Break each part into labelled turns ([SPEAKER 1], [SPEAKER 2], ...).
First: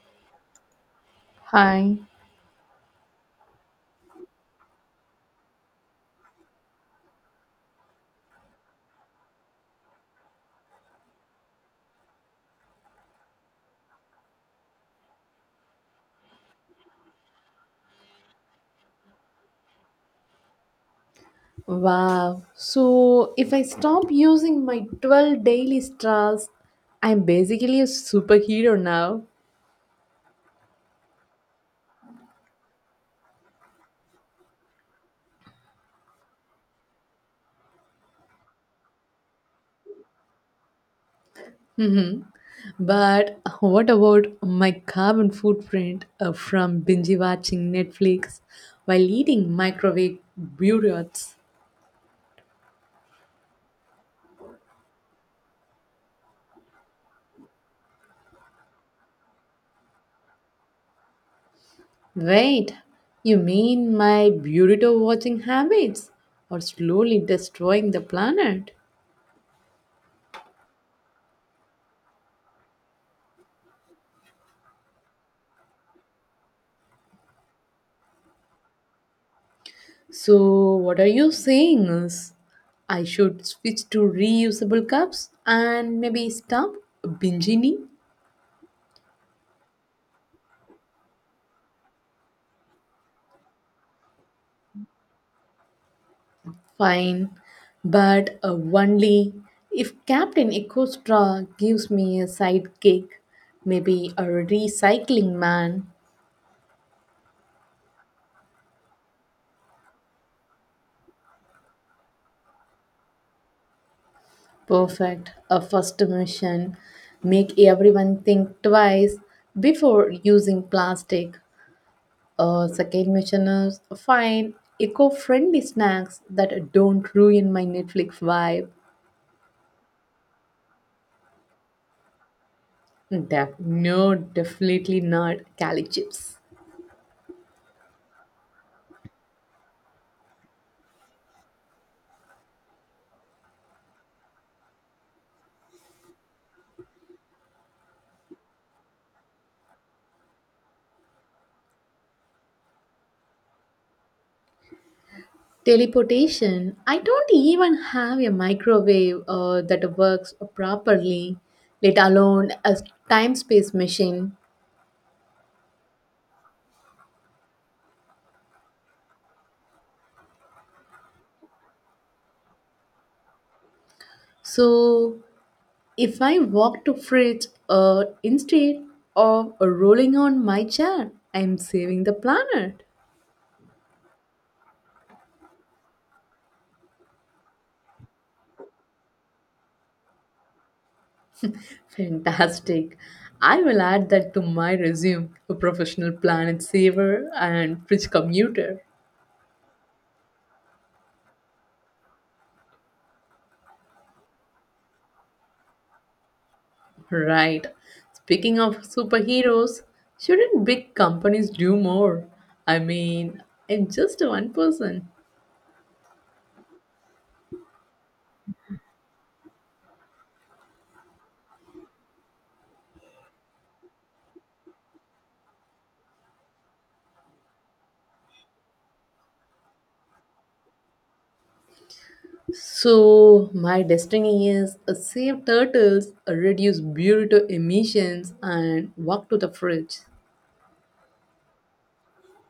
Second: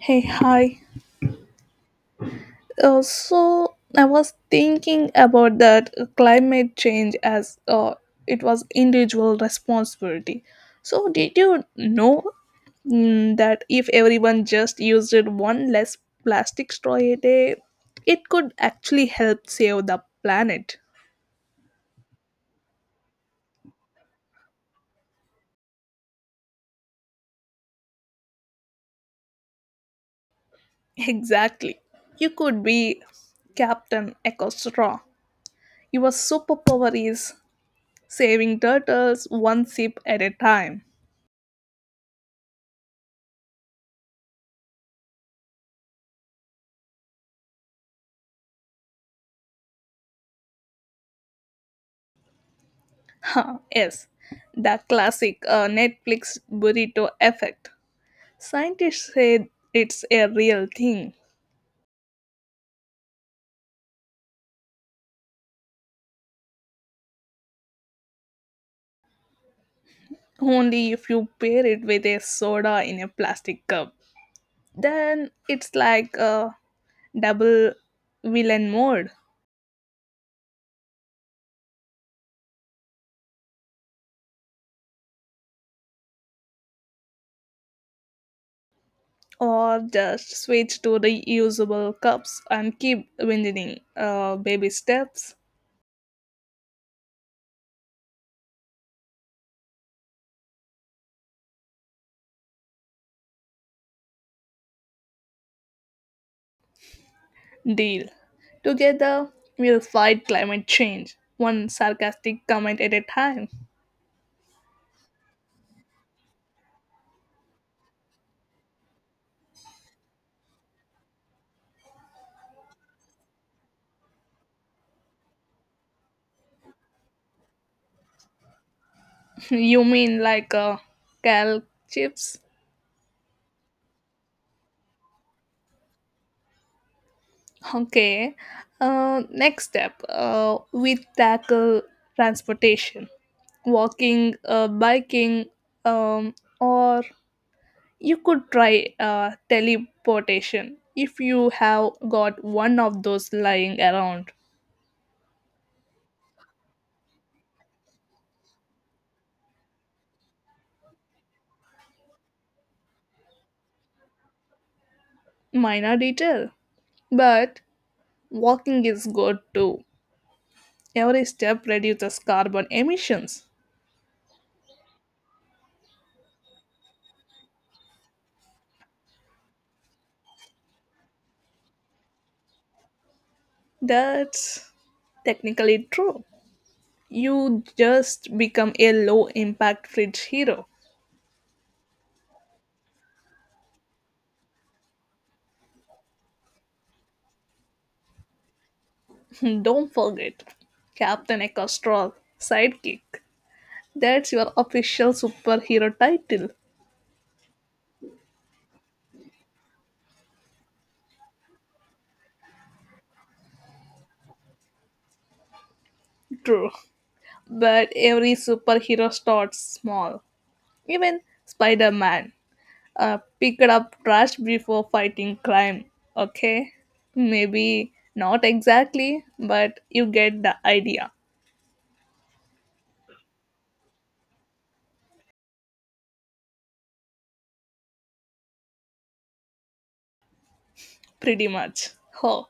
[SPEAKER 1] Hey, hi.
[SPEAKER 2] Hi.
[SPEAKER 1] So I was thinking about that climate change as it was individual responsibility. So did you know that if everyone just used it one less plastic straw a day, it could actually help save the planet?
[SPEAKER 2] Wow. So if I stop using my 12 daily straws, I'm basically a superhero now.
[SPEAKER 1] Exactly. You could be Captain Echo Straw. Your superpower is saving turtles one sip at a time.
[SPEAKER 2] But what about my carbon footprint from binge watching Netflix while eating microwave burritos?
[SPEAKER 1] Huh, yes, the classic Netflix burrito effect. Scientists say it's a real thing,
[SPEAKER 2] Wait, you mean my burrito watching habits are slowly destroying the planet?
[SPEAKER 1] only if you pair it with a soda in a plastic cup. Then it's like a double villain mode,
[SPEAKER 2] So what are you saying? I should switch to reusable cups and maybe stop binging?
[SPEAKER 1] or just switch to reusable cups and keep winning baby steps.
[SPEAKER 2] Fine, but only if Captain Ecostra gives me a sidekick, maybe a recycling man.
[SPEAKER 1] Deal. Together, we'll fight climate change, one sarcastic comment at a time.
[SPEAKER 2] Perfect, a first mission. Make everyone think twice before using plastic. Second mission is find eco-friendly snacks that don't ruin my Netflix vibe.
[SPEAKER 1] You mean like cal chips?
[SPEAKER 2] Hmm, no, definitely not Cali chips.
[SPEAKER 1] Okay. Next step, we tackle transportation, walking, biking, um, or you could try teleportation if you have got one of those lying around.
[SPEAKER 2] Teleportation. I don't even have a microwave that works properly, let alone a time-space machine.
[SPEAKER 1] Minor detail, but walking is good too. Every step reduces carbon emissions.
[SPEAKER 2] So, if I walk to fridge instead of rolling on my chair, I'm saving the planet.
[SPEAKER 1] That's technically true. You just become a low impact fridge hero.
[SPEAKER 2] Fantastic. I will add that to my resume, a professional planet saver and fridge commuter.
[SPEAKER 1] Don't forget, Captain Ecostrol, sidekick. That's your official superhero title.
[SPEAKER 2] Right. Speaking of superheroes, shouldn't big companies do more? I mean, I'm just one person.
[SPEAKER 1] True. But every superhero starts small. Even Spider Man picked up trash before fighting crime, okay? Maybe not exactly, but you get the idea,
[SPEAKER 2] So, my destiny is save turtles, reduce burrito emissions, and walk to the fridge.
[SPEAKER 1] pretty much. Oh,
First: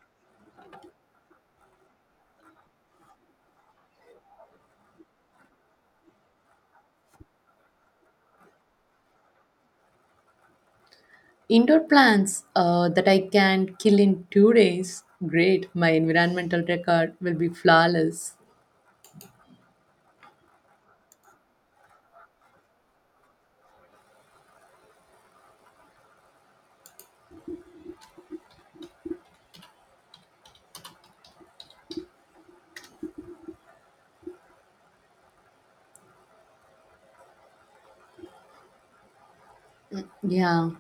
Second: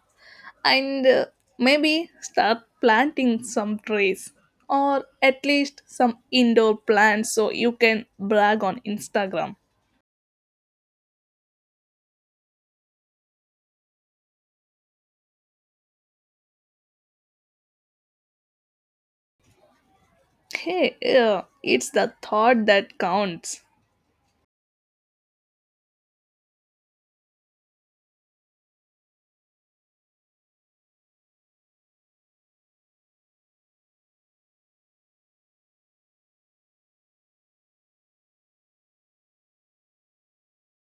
[SPEAKER 1] and maybe start planting some trees or at least some indoor plants so you can brag on Instagram.
[SPEAKER 2] Indoor plants that I can kill in 2 days. Great, my environmental record will be flawless.
[SPEAKER 1] Hey, yeah, it's the thought that counts.
[SPEAKER 2] Yeah,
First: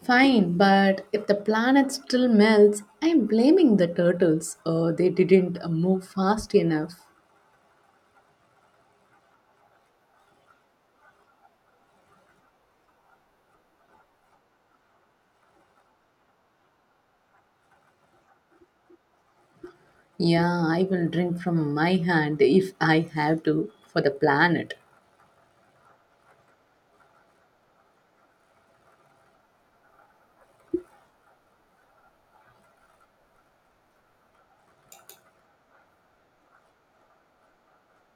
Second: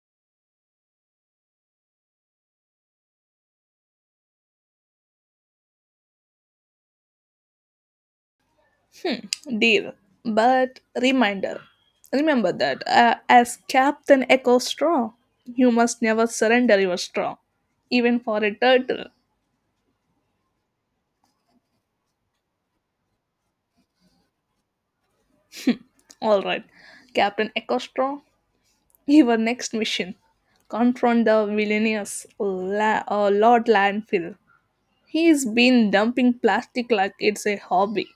[SPEAKER 2] fine, but if the planet still melts, I'm blaming the turtles. They didn't move fast enough.
[SPEAKER 1] Deal. But reminder remember that as Captain Echo Straw, you must never surrender your straw, even for a turtle.
[SPEAKER 2] Yeah, I will drink from my hand if I have to for the planet.
[SPEAKER 1] Alright, Captain Echo Straw, your next mission: confront the villainous Lord Landfill. He's been dumping plastic like it's a hobby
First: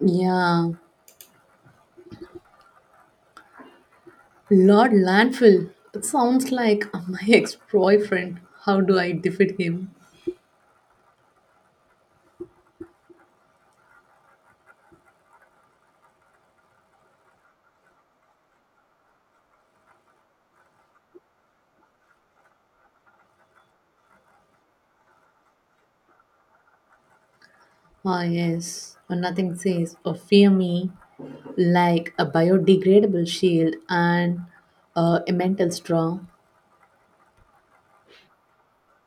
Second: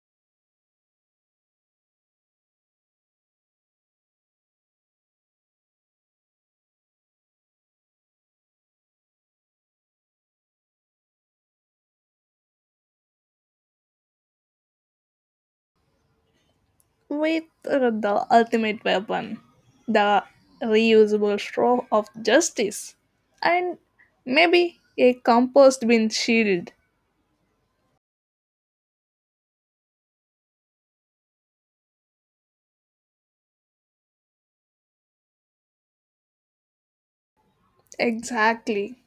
[SPEAKER 2] Yeah, Lord Landfill. It sounds like my ex boyfriend. How do I defeat him?
[SPEAKER 1] with the ultimate weapon, the reusable straw of justice, and maybe a compost bin shield.
[SPEAKER 2] Ah, yes, or nothing says or fear me like a biodegradable shield and a mental straw.
[SPEAKER 1] Exactly.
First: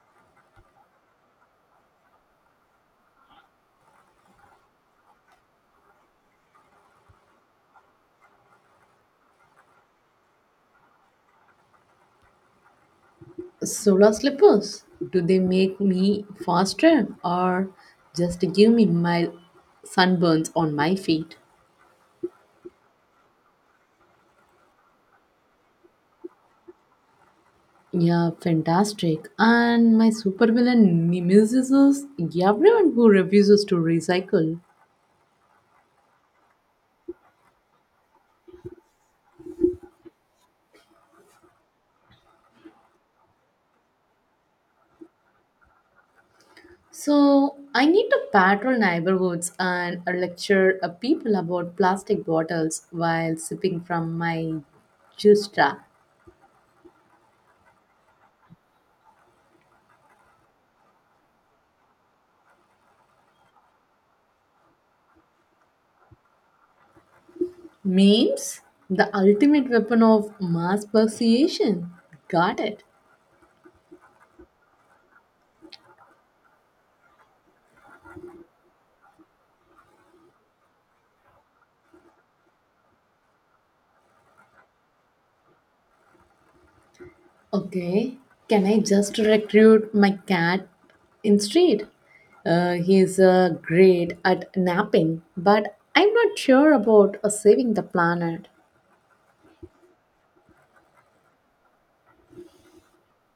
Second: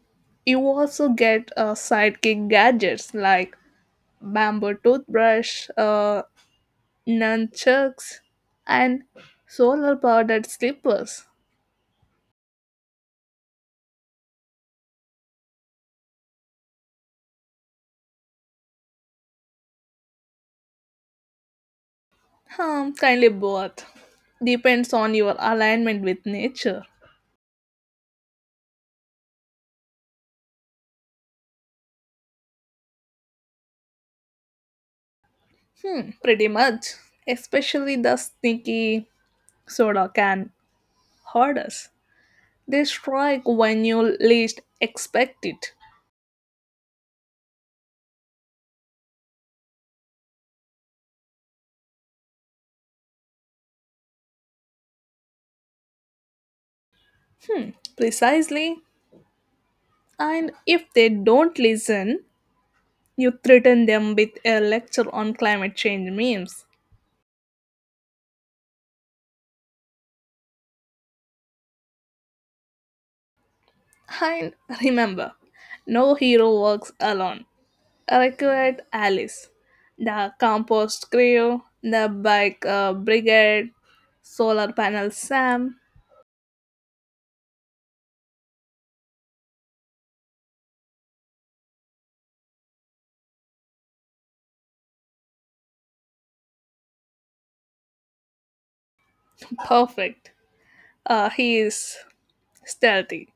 [SPEAKER 1] You also get sidekick gadgets like bamboo toothbrush, nunchucks, and solar powered slippers.
[SPEAKER 2] Solar slippers, do they make me faster or just give me mild sunburns on my feet?
[SPEAKER 1] Kindly both. Depends on your alignment with nature.
[SPEAKER 2] Yeah, fantastic. And my supervillain nemesis is everyone who refuses to recycle.
[SPEAKER 1] Hmm, pretty much. Especially the sneaky soda can hurt us. They strike when you least expect it.
[SPEAKER 2] So I need to patrol neighborhoods and lecture people about plastic bottles while sipping from my juice jar.
[SPEAKER 1] Hmm, precisely. And if they don't listen, you threaten them with a lecture on climate change memes.
[SPEAKER 2] Memes, the ultimate weapon of mass persuasion. Got it.
[SPEAKER 1] And remember, no hero works alone. Recruit Alice, the compost crew, the bike brigade, solar panel Sam.
[SPEAKER 2] Okay, can I just recruit my cat in street? He's great at napping, but I'm not sure about saving the planet.
[SPEAKER 1] Perfect. He is stealthy.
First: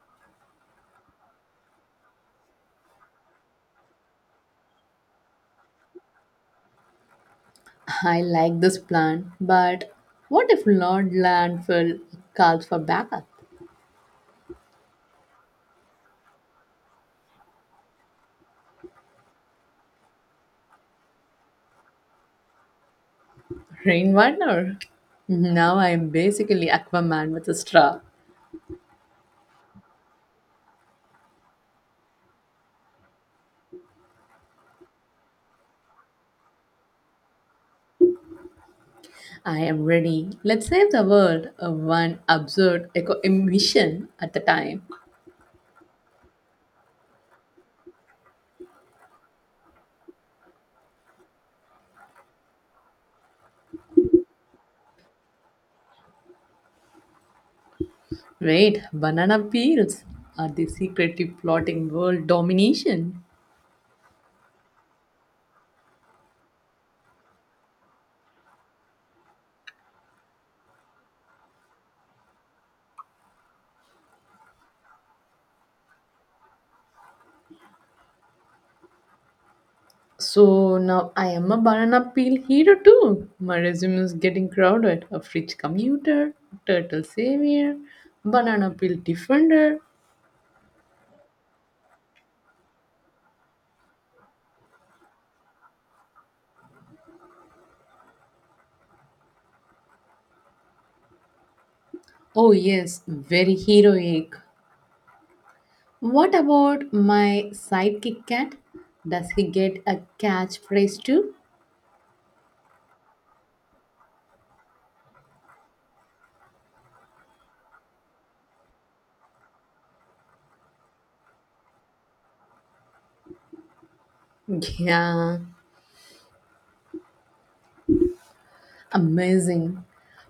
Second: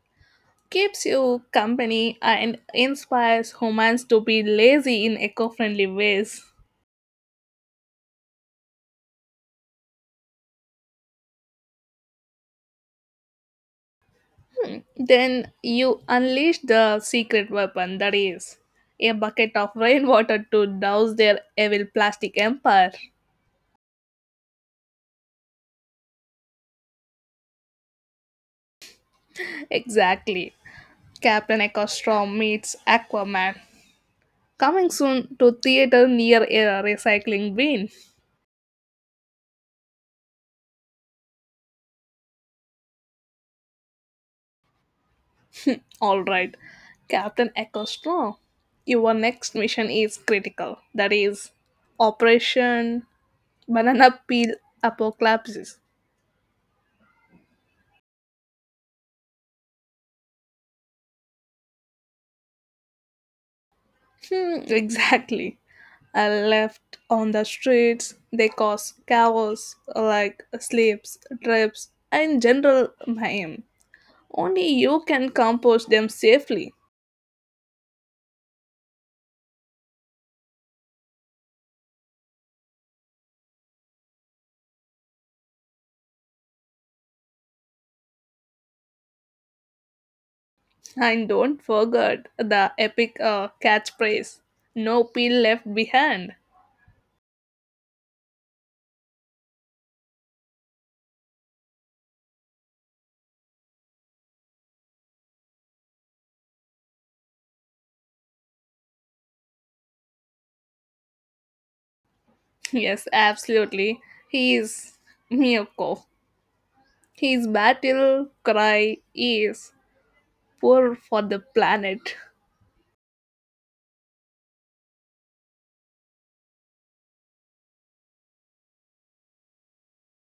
[SPEAKER 1] Keeps you company and inspires humans to be lazy in eco friendly ways.
[SPEAKER 2] I like this plan, but what if Lord Landfall calls for backup?
[SPEAKER 1] Hmm. Then you unleash the secret weapon, that is a bucket of rainwater to douse their evil plastic empire.
[SPEAKER 2] Rain wonder. Now I am basically Aquaman with a straw.
[SPEAKER 1] Exactly. Captain Echo Storm meets Aquaman. Coming soon to theater near a recycling bin.
[SPEAKER 2] I am ready. Let's save the world, one absurd eco emission at the time.
[SPEAKER 1] All right, Captain Eccleston, your next mission is critical. That is Operation Banana Peel Apocalypse.
[SPEAKER 2] Wait, banana peels are the secretly plotting world domination.
[SPEAKER 1] Hmm, exactly. I left on the streets. They cause chaos like slips, trips, and general mayhem. Only you can compose them safely.
[SPEAKER 2] So now I am a banana peel hero too. My resume is getting crowded. A fridge commuter, turtle savior, banana peel defender.
[SPEAKER 1] And don't forget the epic catchphrase: no peel left behind.
[SPEAKER 2] Oh yes, very heroic. What about my sidekick cat? Does he get a catchphrase too?
[SPEAKER 1] Yes, absolutely. He is Miyako. His battle cry is poor for the planet.
[SPEAKER 2] Yeah, amazing.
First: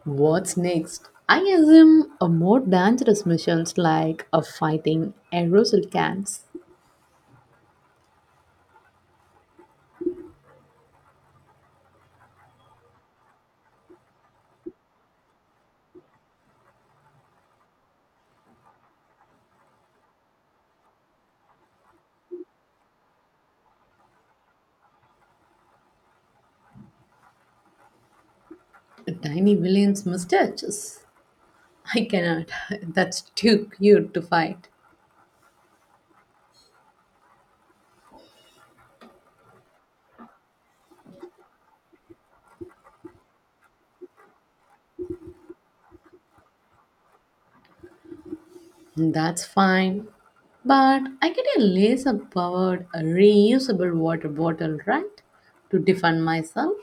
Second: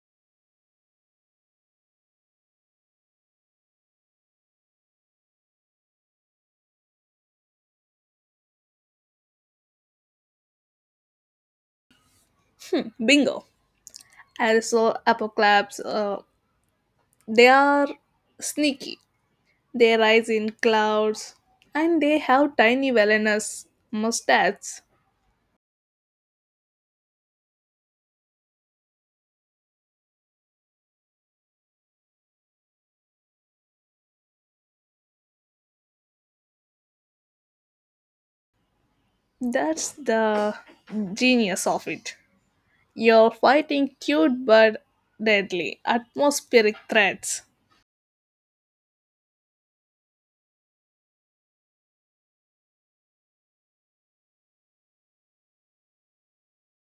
[SPEAKER 2] What's next? I assume a more dangerous missions like a fighting aerosol cans,
[SPEAKER 1] Bingo. Also, apocalypse, they are sneaky. They rise in clouds and they have tiny villainous mustaches.
[SPEAKER 2] tiny villains' mustaches. I cannot. That's too cute to fight.
[SPEAKER 1] That's the genius of it. You're fighting cute but deadly atmospheric threats.
[SPEAKER 2] That's fine. But I get a laser powered reusable water bottle, right? To defend myself.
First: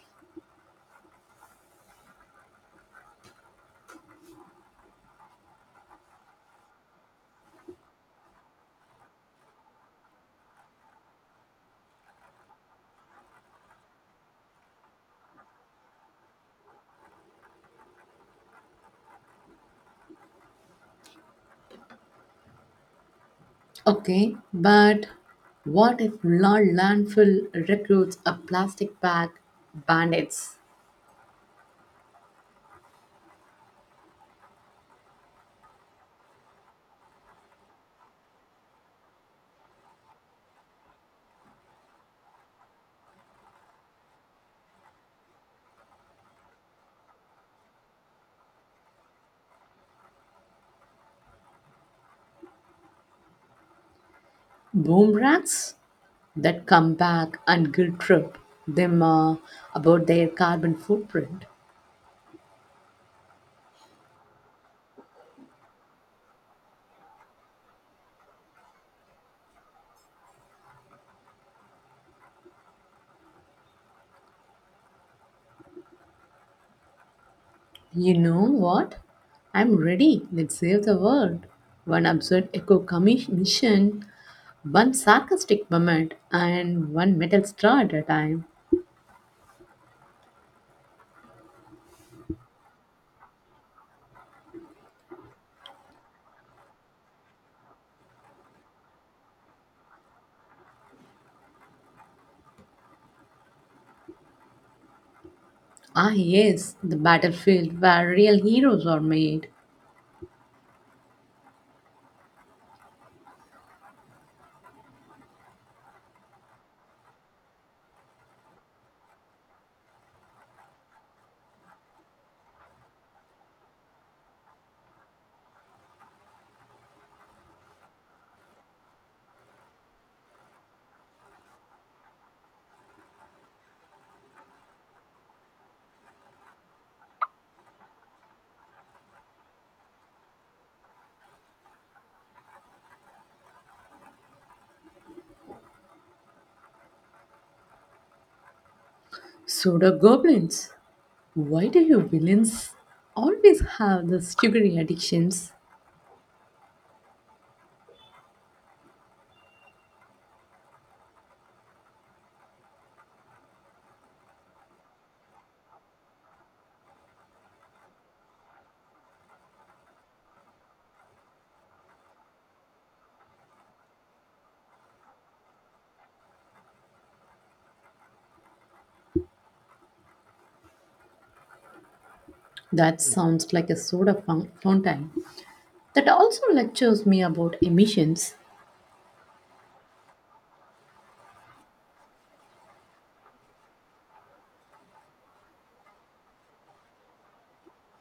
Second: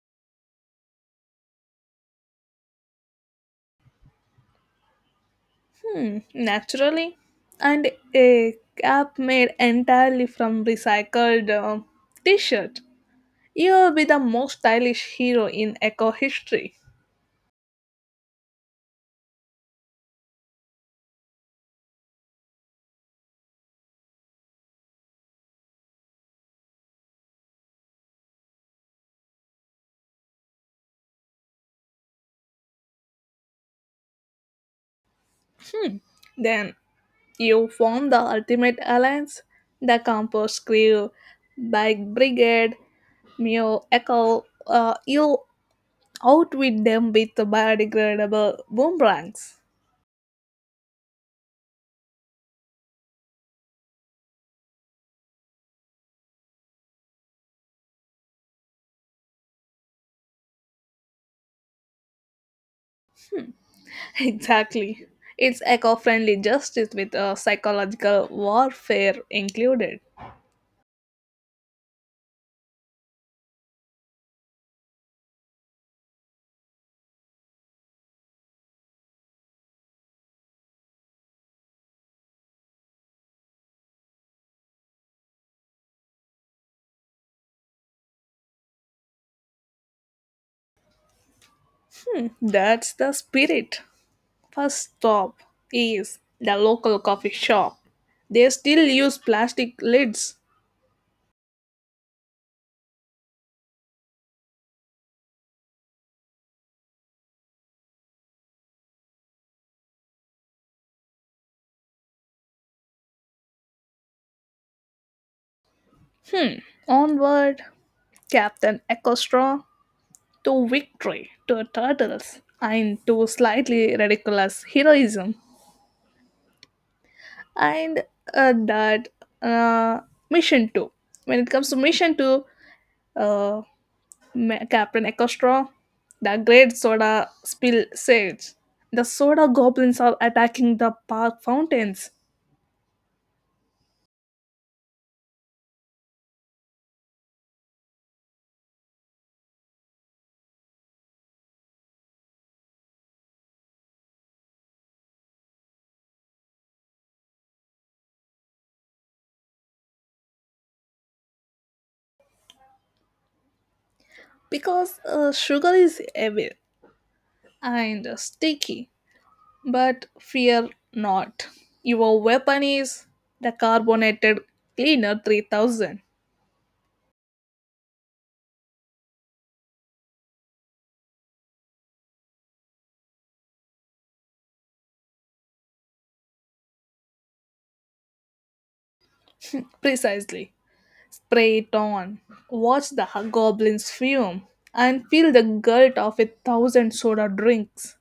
[SPEAKER 1] Hmm, naturally. And a cap made entirely from recycled t shirt. You'll be the most stylish hero in eco history.
[SPEAKER 2] Okay, but what if La Landfill recruits a plastic bag bandits?
[SPEAKER 1] Then you form the ultimate alliance: the Compost Crew, Bike Brigade, Mew Echo. You outwit them with the biodegradable boomerangs.
[SPEAKER 2] Boom rats that come back and guilt trip them about their carbon footprint.
[SPEAKER 1] Exactly. It's eco friendly justice with a psychological warfare included.
[SPEAKER 2] You know what? I'm ready. Let's save the world. One absurd mission, one sarcastic moment, and one metal straw at a time.
[SPEAKER 1] That's the spirit. First stop is the local coffee shop. They still use plastic lids.
[SPEAKER 2] Ah, yes, the battlefield where real heroes are made.
[SPEAKER 1] Onward, Captain Ecostraw, to victory, to turtles, and to slightly ridiculous heroism. And that uh, mission 2. When it comes to mission 2, uh, Captain Ekostra, the great soda spill sage. The soda goblins are attacking the park fountains
[SPEAKER 2] Soda goblins. Why do you villains always have the sugary addictions?
[SPEAKER 1] because sugar is heavy and sticky. But fear not. Your weapon is the carbonated cleaner 3000.
[SPEAKER 2] That sounds like a fountain. That also lectures me about emissions
[SPEAKER 1] Precisely. Spray it on. Watch the goblins fume and feel the guilt of a thousand soda drinks.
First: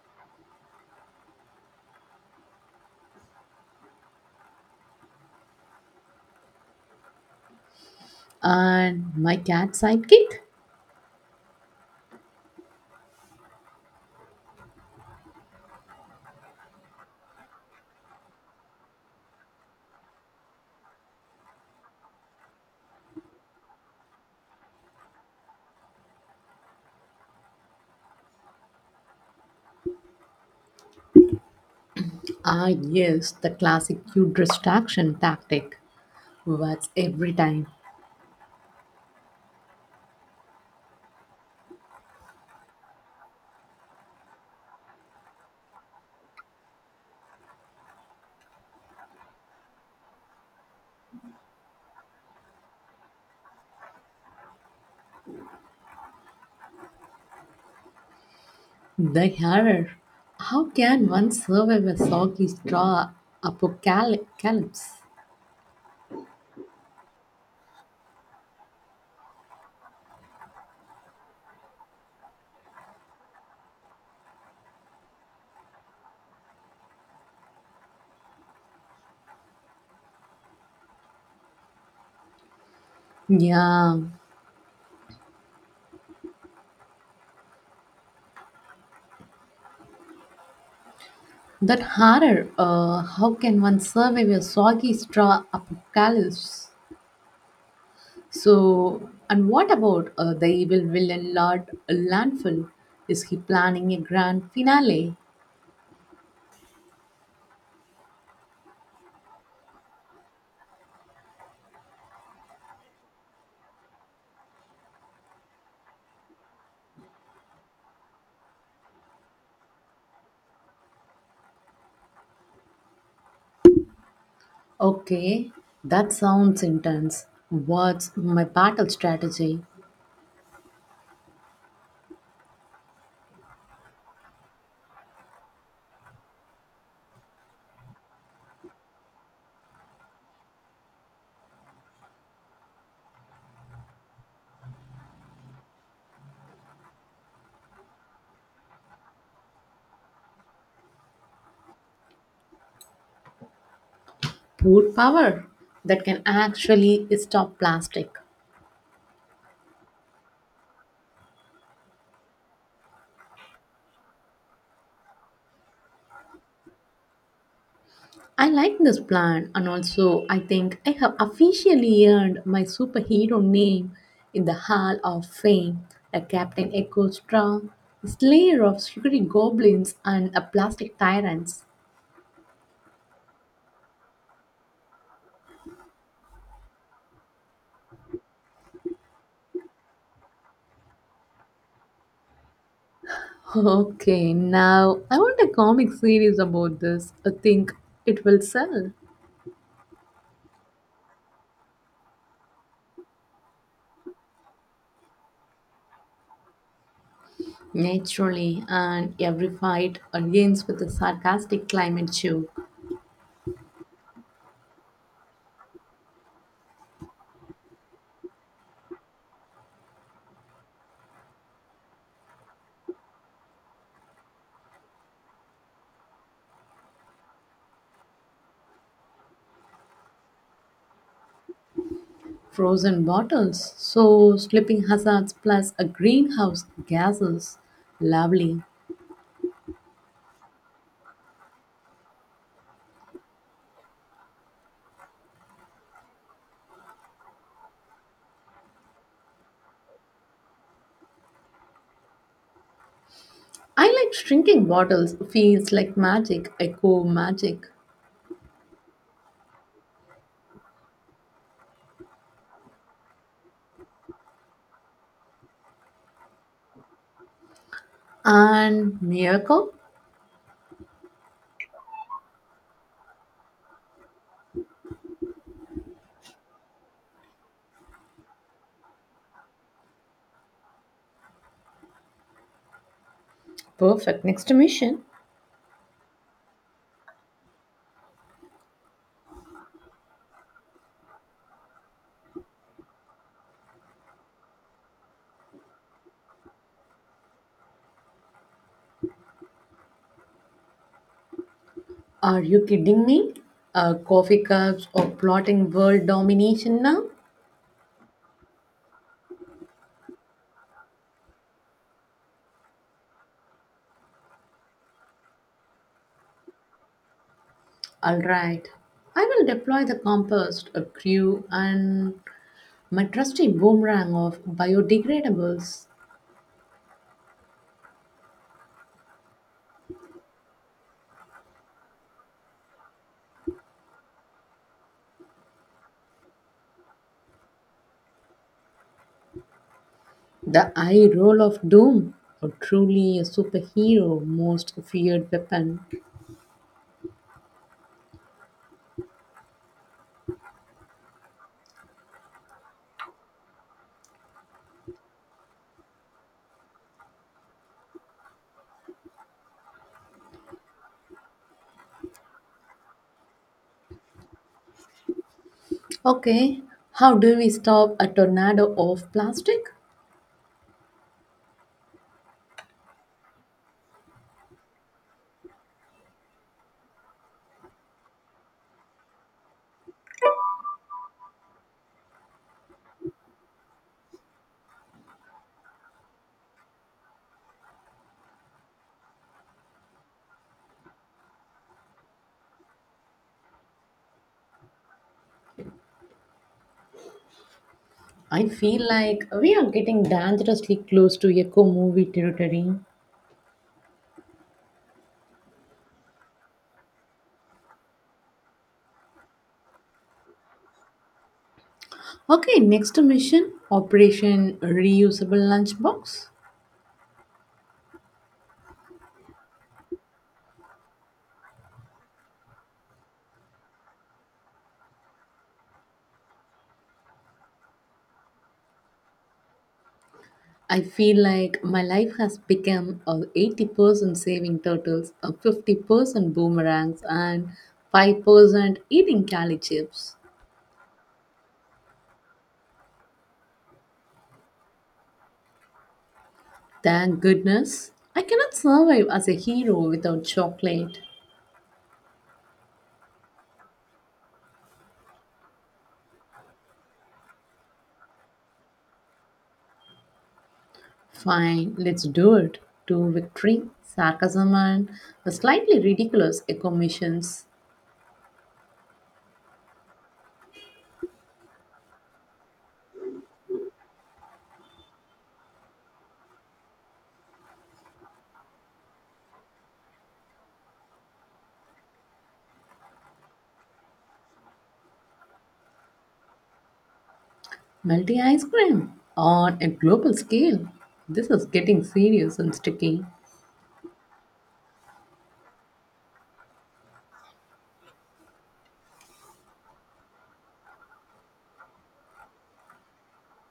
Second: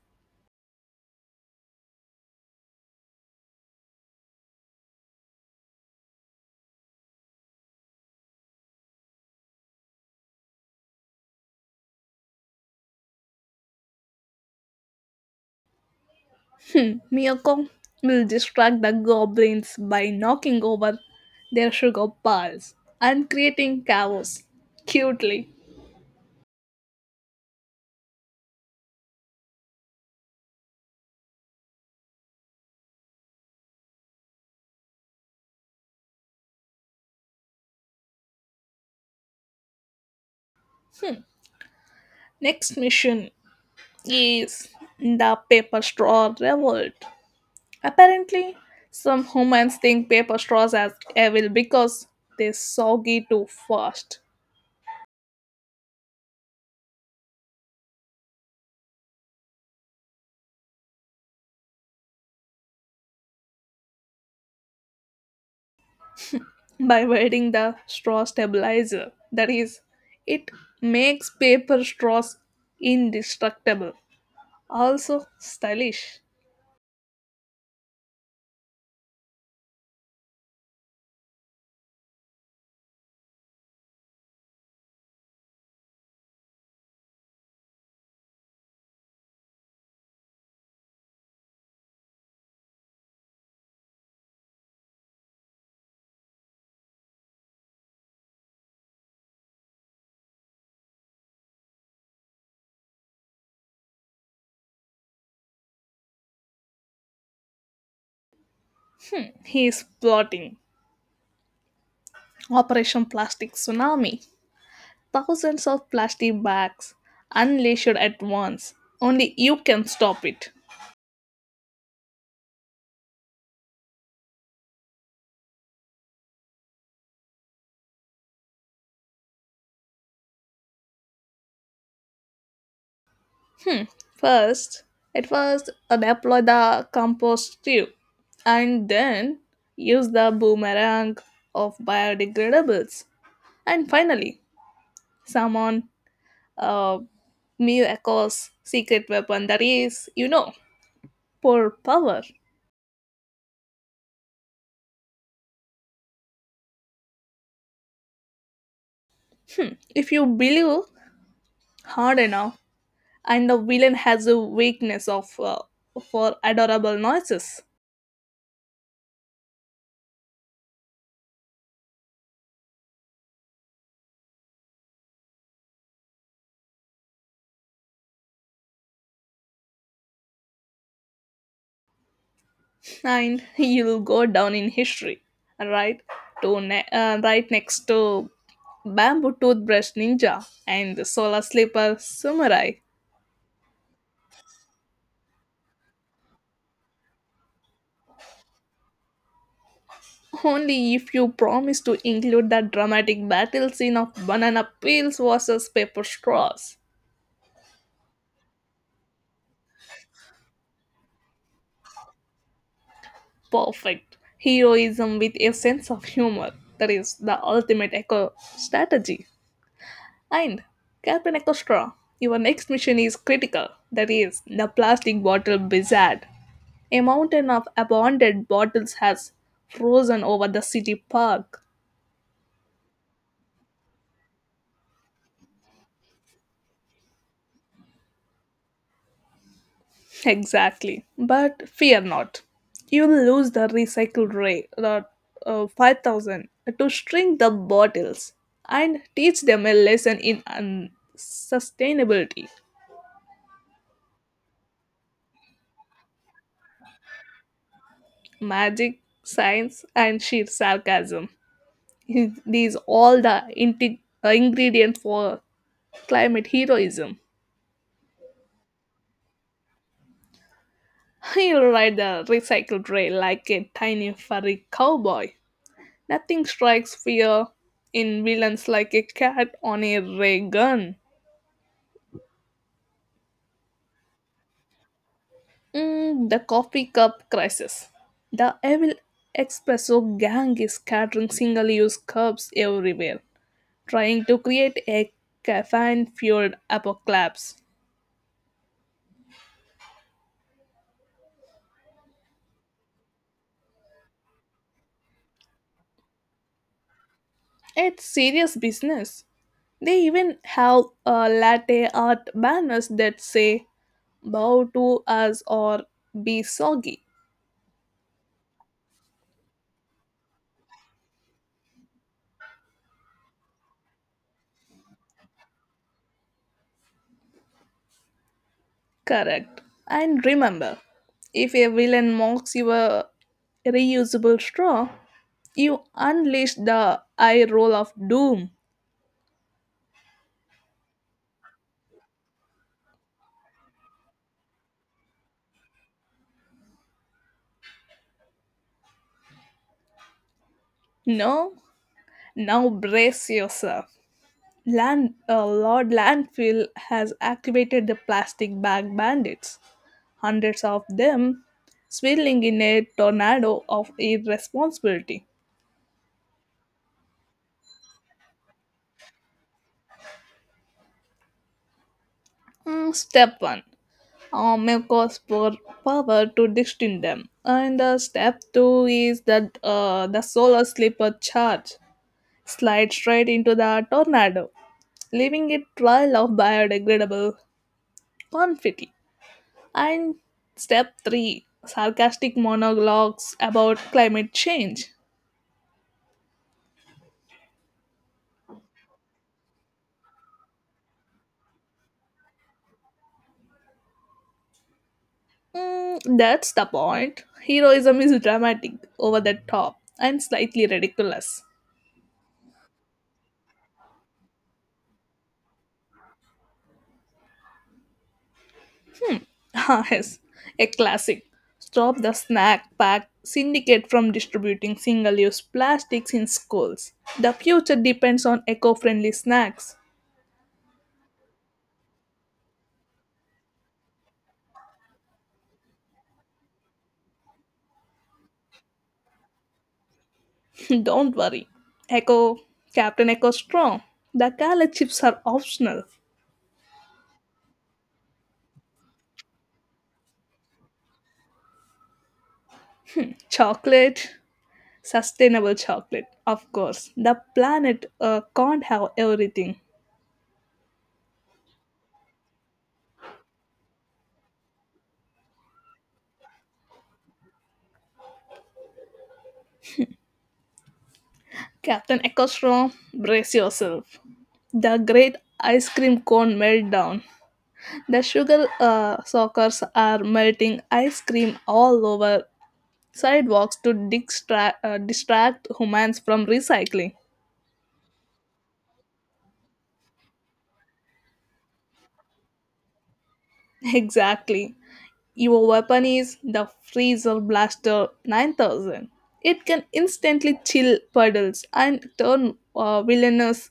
[SPEAKER 2] and my cat sidekick.
[SPEAKER 1] Miyako will distract the goblins by knocking over their sugar bars and creating chaos cutely.
[SPEAKER 2] Ah, yes, the classic cute distraction tactic. What's every time?
[SPEAKER 1] Hmm. Next mission is the paper straw revolt. Apparently, some humans think paper straws as evil because they soggy too fast
[SPEAKER 2] The hair. How can one survive a soggy straw apocalypse?
[SPEAKER 1] by wearing the straw stabilizer. That is, it makes paper straws indestructible, also stylish.
[SPEAKER 2] Yeah, that horror. How can one survive a soggy straw apocalypse? So, and what about the evil villain Lord Landfall? Is he planning a grand finale?
[SPEAKER 1] He is plotting Operation Plastic Tsunami. Thousands of plastic bags unleashed at once. Only you can stop it.
[SPEAKER 2] Okay, that sounds intense. What's my battle strategy?
[SPEAKER 1] First, first, deploy the compost tube and then use the boomerang of biodegradables. And finally, summon uh, Mew Echo's secret weapon, that is, you know, poor power.
[SPEAKER 2] Port power that can actually stop plastic.
[SPEAKER 1] If you believe hard enough, and the villain has a weakness of for adorable noises,
[SPEAKER 2] I like this plan, and also I think I have officially earned my superhero name in the Hall of Fame. A Captain Echo Straw, Slayer of Sugary Goblins, and a Plastic Tyrants.
[SPEAKER 1] and he'll go down in history right right next to bamboo toothbrush ninja and the solar slipper samurai,
[SPEAKER 2] Okay, now I want a comic series about this. I think it will sell.
[SPEAKER 1] only if you promise to include that dramatic battle scene of banana peels versus paper straws,
[SPEAKER 2] Naturally, and every fight against with a sarcastic climate joke,
[SPEAKER 1] perfect heroism with a sense of humor, that is the ultimate eco strategy. And Captain Extra, your next mission is critical. That is, the plastic bottle blizzard. A mountain of abandoned bottles has frozen over the city park.
[SPEAKER 2] frozen bottles, so slipping hazards plus a greenhouse gases. Lovely.
[SPEAKER 1] Exactly. But fear not. You'll lose the recycle rate, the 5,000, to string the bottles and teach them a lesson in sustainability,
[SPEAKER 2] I like shrinking bottles, feels like magic, echo magic.
[SPEAKER 1] magic, science, and sheer sarcasm. These all the integ- ingredients for climate heroism.
[SPEAKER 2] And miracle?
[SPEAKER 1] He'll ride the recycled rail like a tiny furry cowboy. Nothing strikes fear in villains like a cat on a ray gun.
[SPEAKER 2] Perfect. Next mission.
[SPEAKER 1] Mm, the coffee cup crisis. The evil espresso gang is scattering single-use cups everywhere, trying to create a caffeine-fueled apocalypse.
[SPEAKER 2] Are you kidding me? Coffee cups or plotting world domination now?
[SPEAKER 1] It's serious business. They even have latte art banners that say bow to us or be soggy.
[SPEAKER 2] Alright. I will deploy the compost, a crew, and my trusty boomerang of biodegradables,
[SPEAKER 1] Correct. And remember, if a villain mocks your reusable straw, you unleash the eye roll of doom.
[SPEAKER 2] the eye roll of doom, or truly a superhero most feared weapon.
[SPEAKER 1] No? Now brace yourself. Lord Landfill has activated the plastic bag bandits, hundreds of them swirling in a tornado of irresponsibility.
[SPEAKER 2] Okay, how do we stop a tornado of plastic?
[SPEAKER 1] Mm, step 1, make us for power to distinct them. And step 2 is that the solar slipper charge slides straight into the tornado, leaving a trail of biodegradable confetti. And step 3, sarcastic monologues about climate change.
[SPEAKER 2] I feel like we are getting dangerously close to eco movie territory.
[SPEAKER 1] Mm, that's the point. Heroism is dramatic, over the top, and slightly ridiculous.
[SPEAKER 2] Okay, next mission Operation Reusable Lunchbox.
[SPEAKER 1] Ah, yes, a classic. Stop the snack pack syndicate from distributing single use plastics in schools. The future depends on eco friendly snacks.
[SPEAKER 2] I feel like my life has become a 80% saving turtles, a 50% boomerangs, and 5% eating cali chips.
[SPEAKER 1] Don't worry. Eco, Captain Eco Strong. The color chips are optional.
[SPEAKER 2] Thank goodness. I cannot survive as a hero without chocolate.
[SPEAKER 1] Chocolate, sustainable chocolate, of course. The planet can't have everything.
[SPEAKER 2] Fine, let's do it. To victory, sarcasm, and the slightly ridiculous eco missions.
[SPEAKER 1] Captain Ekostrom, brace yourself. The great ice cream cone meltdown. The sugar sockers are melting ice cream all over sidewalks to distract humans from recycling.
[SPEAKER 2] Multi ice cream on a global scale. This is getting serious and sticky.
[SPEAKER 1] Exactly. Your weapon is the Freezer Blaster 9000. It can instantly chill puddles and turn villainous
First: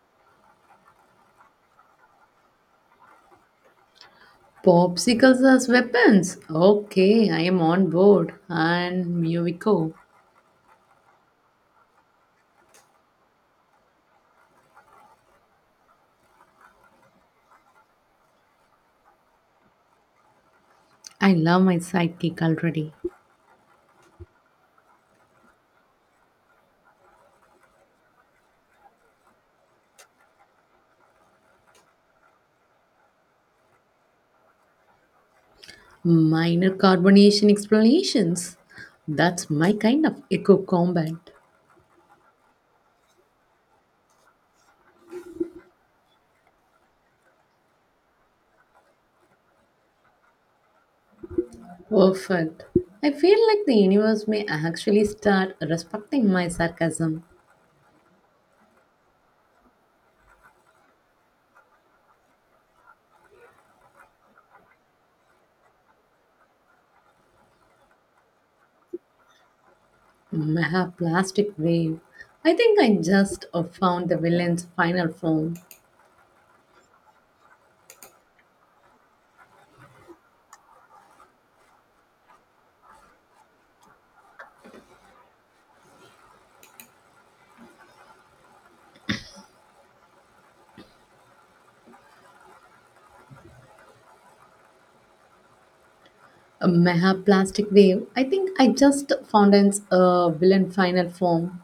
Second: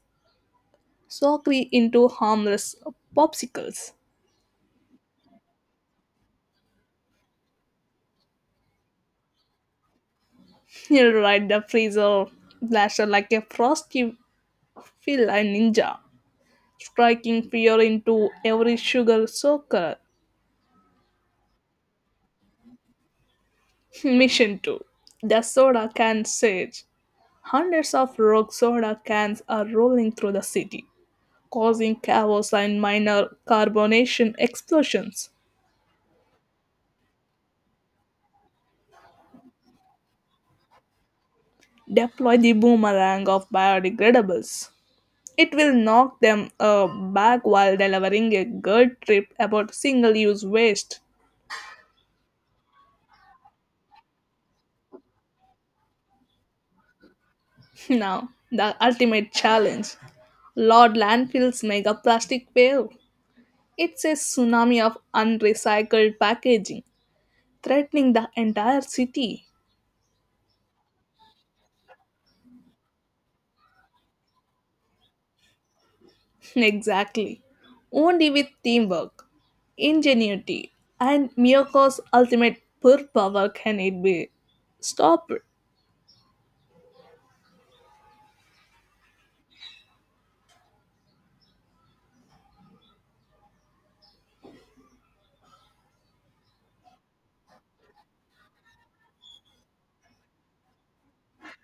[SPEAKER 1] sockery into harmless popsicles.
[SPEAKER 2] Popsicles as weapons. Okay, I am on board. And Miyoviko.
[SPEAKER 1] You're right, the freezer blaster like a frosty feel a ninja, striking fear into every sugar soaker.
[SPEAKER 2] I love my sidekick already.
[SPEAKER 1] Mission 2. The soda can surge. Hundreds of rogue soda cans are rolling through the city, causing chaos and minor carbonation explosions.
[SPEAKER 2] Minor carbonation explanations. That's my kind of eco combat.
[SPEAKER 1] Deploy the boomerang of biodegradables. It will knock them back while delivering a good trip about single use waste.
[SPEAKER 2] Perfect. I feel like the universe may actually start respecting my sarcasm.
[SPEAKER 1] Now, the ultimate challenge: Lord Landfill's mega plastic wave. It's a tsunami of unrecycled packaging, threatening the entire city.
[SPEAKER 2] Maha plastic wave. I think I just found the villain's final form.
[SPEAKER 1] Exactly. Only with teamwork, ingenuity, and Miyoko's ultimate pure power can it be stopped.
[SPEAKER 2] A meha plastic wave. I think I just found its villain final form.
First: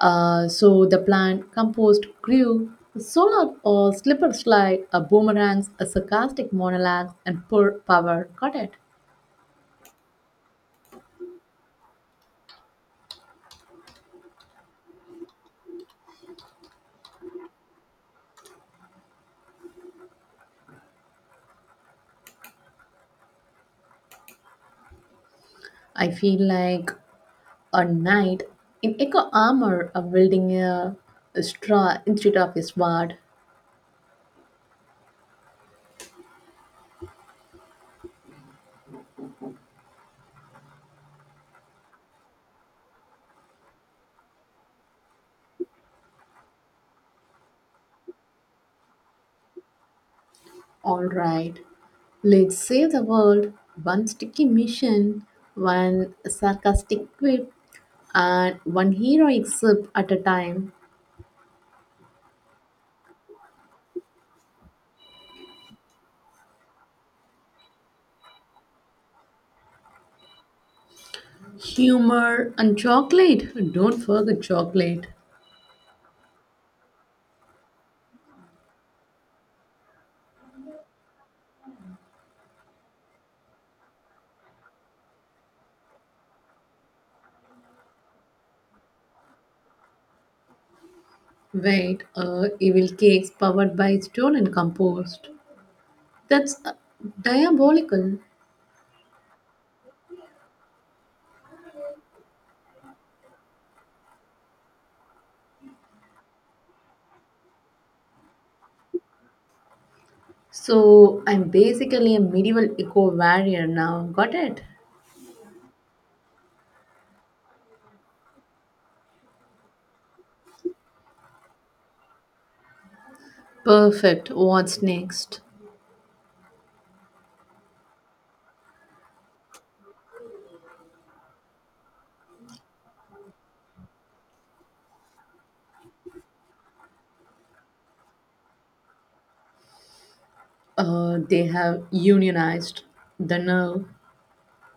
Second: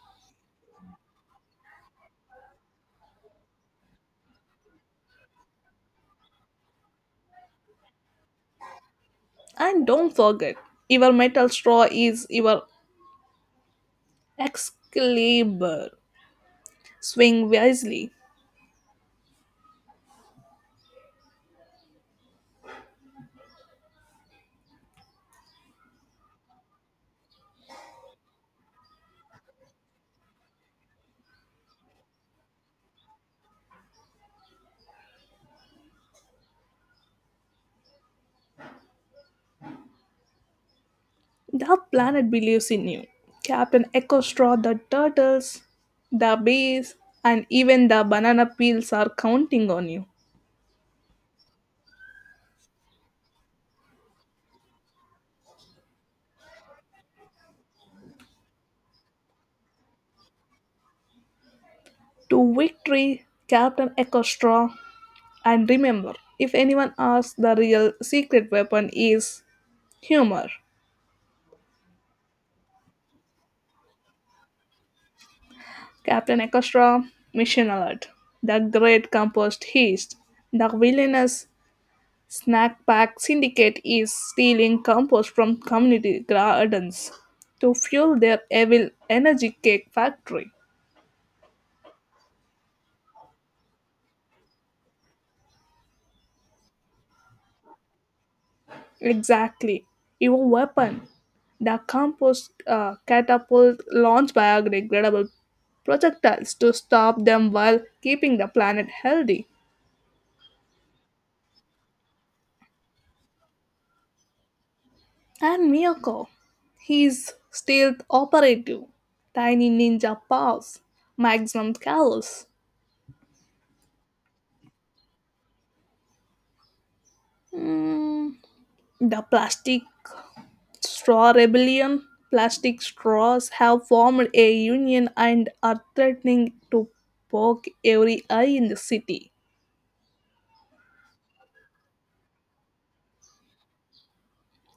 [SPEAKER 2] So the plant composed grew. Solar or slipper slide, a boomerangs, a sarcastic monologue, and poor power got it.
[SPEAKER 1] And don't forget, your metal straw is your Excalibur. Swing wisely.
[SPEAKER 2] I feel like a knight in echo armor, a wielding a straw instead of a sword.
[SPEAKER 1] The planet believes in you. Captain Echo Straw, the turtles, the bees, and even the banana peels are counting on you.
[SPEAKER 2] All right, let's save the world. One sticky mission, one sarcastic quip, and one heroic sip at a time.
[SPEAKER 1] To victory, Captain Echo Straw. And remember, if anyone asks, the real secret weapon is humor.
[SPEAKER 2] Humor and chocolate. Don't forget chocolate.
[SPEAKER 1] Captain Echo Straw, mission alert. The great compost heist. The villainous Snack Pack Syndicate is stealing compost from community gardens to fuel their evil energy cake factory.
[SPEAKER 2] Wait, evil cakes powered by stone and compost. That's diabolical.
[SPEAKER 1] Exactly, your weapon: the compost catapult launched biodegradable projectiles to stop them while keeping the planet healthy.
[SPEAKER 2] So I'm basically a medieval eco warrior now. Got it?
[SPEAKER 1] And Miyako, his stealth operative, tiny ninja paws, maximum calories.
[SPEAKER 2] Perfect. What's next?
[SPEAKER 1] Mm, the plastic straw rebellion, plastic straws have formed a union and are threatening to poke every eye in the city.
[SPEAKER 2] They have unionized the nerve.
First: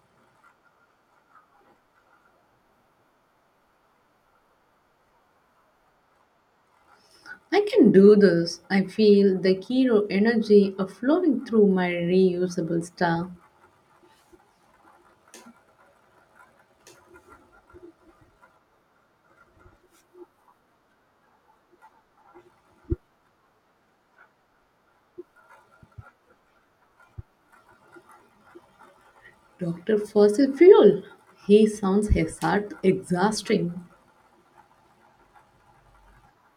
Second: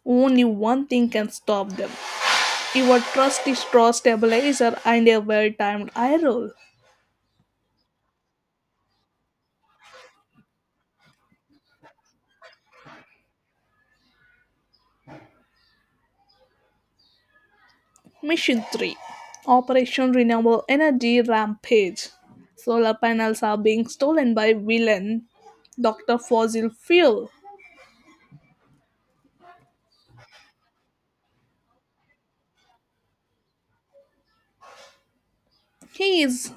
[SPEAKER 1] Only one thing can stop them: your trusty straw stabilizer and a well timed eye roll.
[SPEAKER 2] I can do this. I feel the hero energy of flowing through my reusable stuff.
[SPEAKER 1] Mission 3, Operation Renewable Energy Rampage. Solar panels are being stolen by villain Dr. Fossil Fuel.
[SPEAKER 2] Dr. Fossil Fuel. He sounds hazard exhausting.
[SPEAKER 1] He is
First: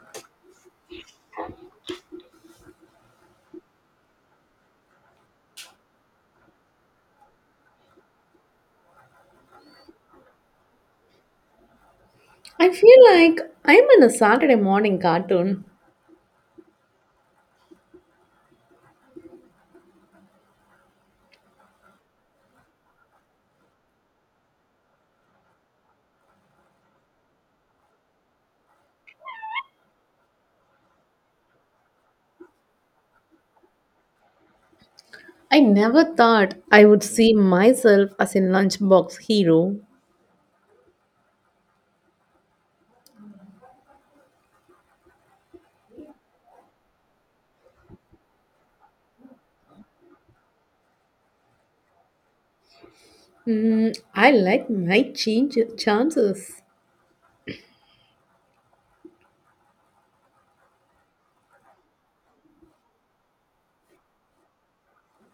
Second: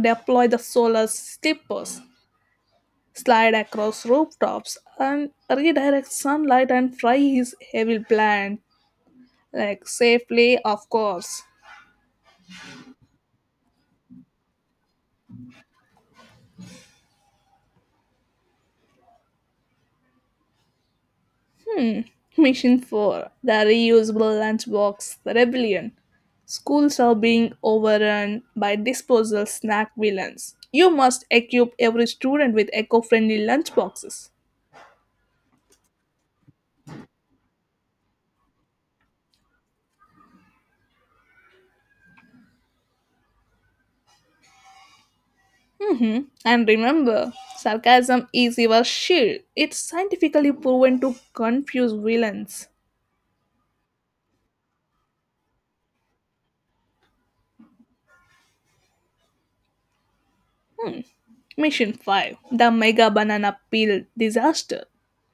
[SPEAKER 1] deployed the solar slippers slide across rooftops, and redirect sunlight and fry his evil plan. Like, safely, of course.
[SPEAKER 2] I feel like I'm in a Saturday morning cartoon.
[SPEAKER 1] Mission 4, the Reusable Lunchbox Rebellion. Schools are being overrun by disposal snack villains. You must equip every student with eco friendly lunchboxes.
[SPEAKER 2] I never thought I would see myself as a lunchbox hero.
[SPEAKER 1] Hmm. And remember, sarcasm is your shield. It's scientifically proven to confuse villains.
[SPEAKER 2] Mm, I like my change chances.
[SPEAKER 1] Mission 5, the Mega Banana Peel Disaster.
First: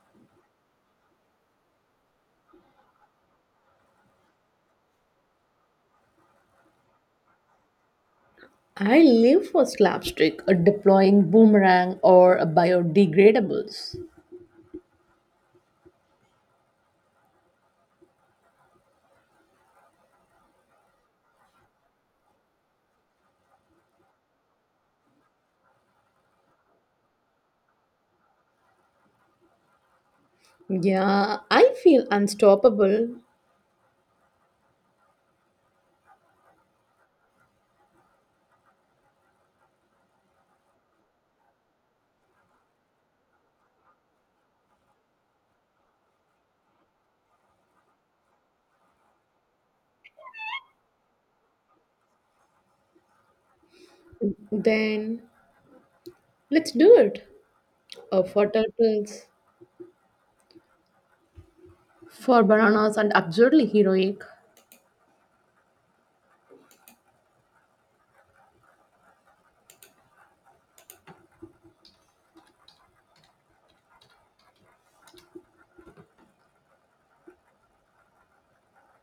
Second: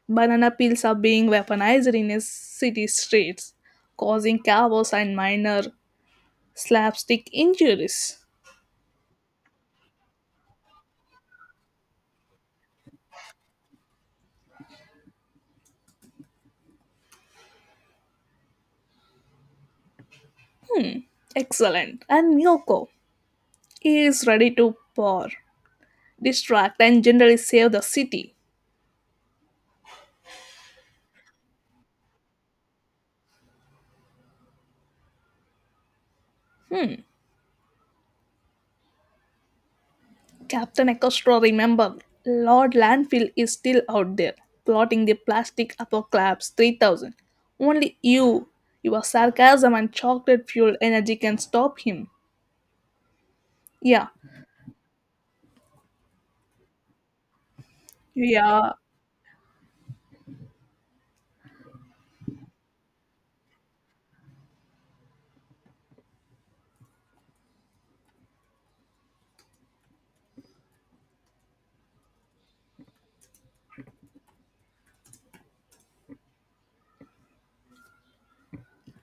[SPEAKER 1] Banana peels are being weaponized in a city streets, causing chaos and minor slapstick injuries.
[SPEAKER 2] I live for slapstick, a deploying boomerang, or a biodegradables.
[SPEAKER 1] Excellent. And Miyoko is ready to pour, distract, and generally save the city.
[SPEAKER 2] Yeah, I feel unstoppable.
[SPEAKER 1] Captain Ecostro, remember, Lord Landfill is still out there, plotting the plastic apocalypse 3000. Only you, your sarcasm and chocolate fueled energy can stop him. Yeah,
[SPEAKER 2] Then let's do it. A for
[SPEAKER 1] yeah.
[SPEAKER 2] turtles. For bananas and absurdly heroic.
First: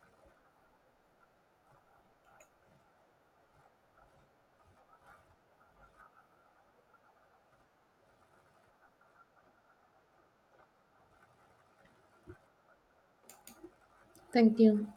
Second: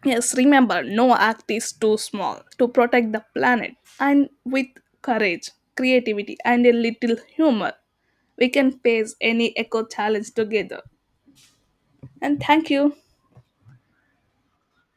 [SPEAKER 1] Yes, remember, no act is too small to protect the planet. And with courage, creativity, and a little humor, we can face any eco challenge together. And thank you.
[SPEAKER 2] Thank you.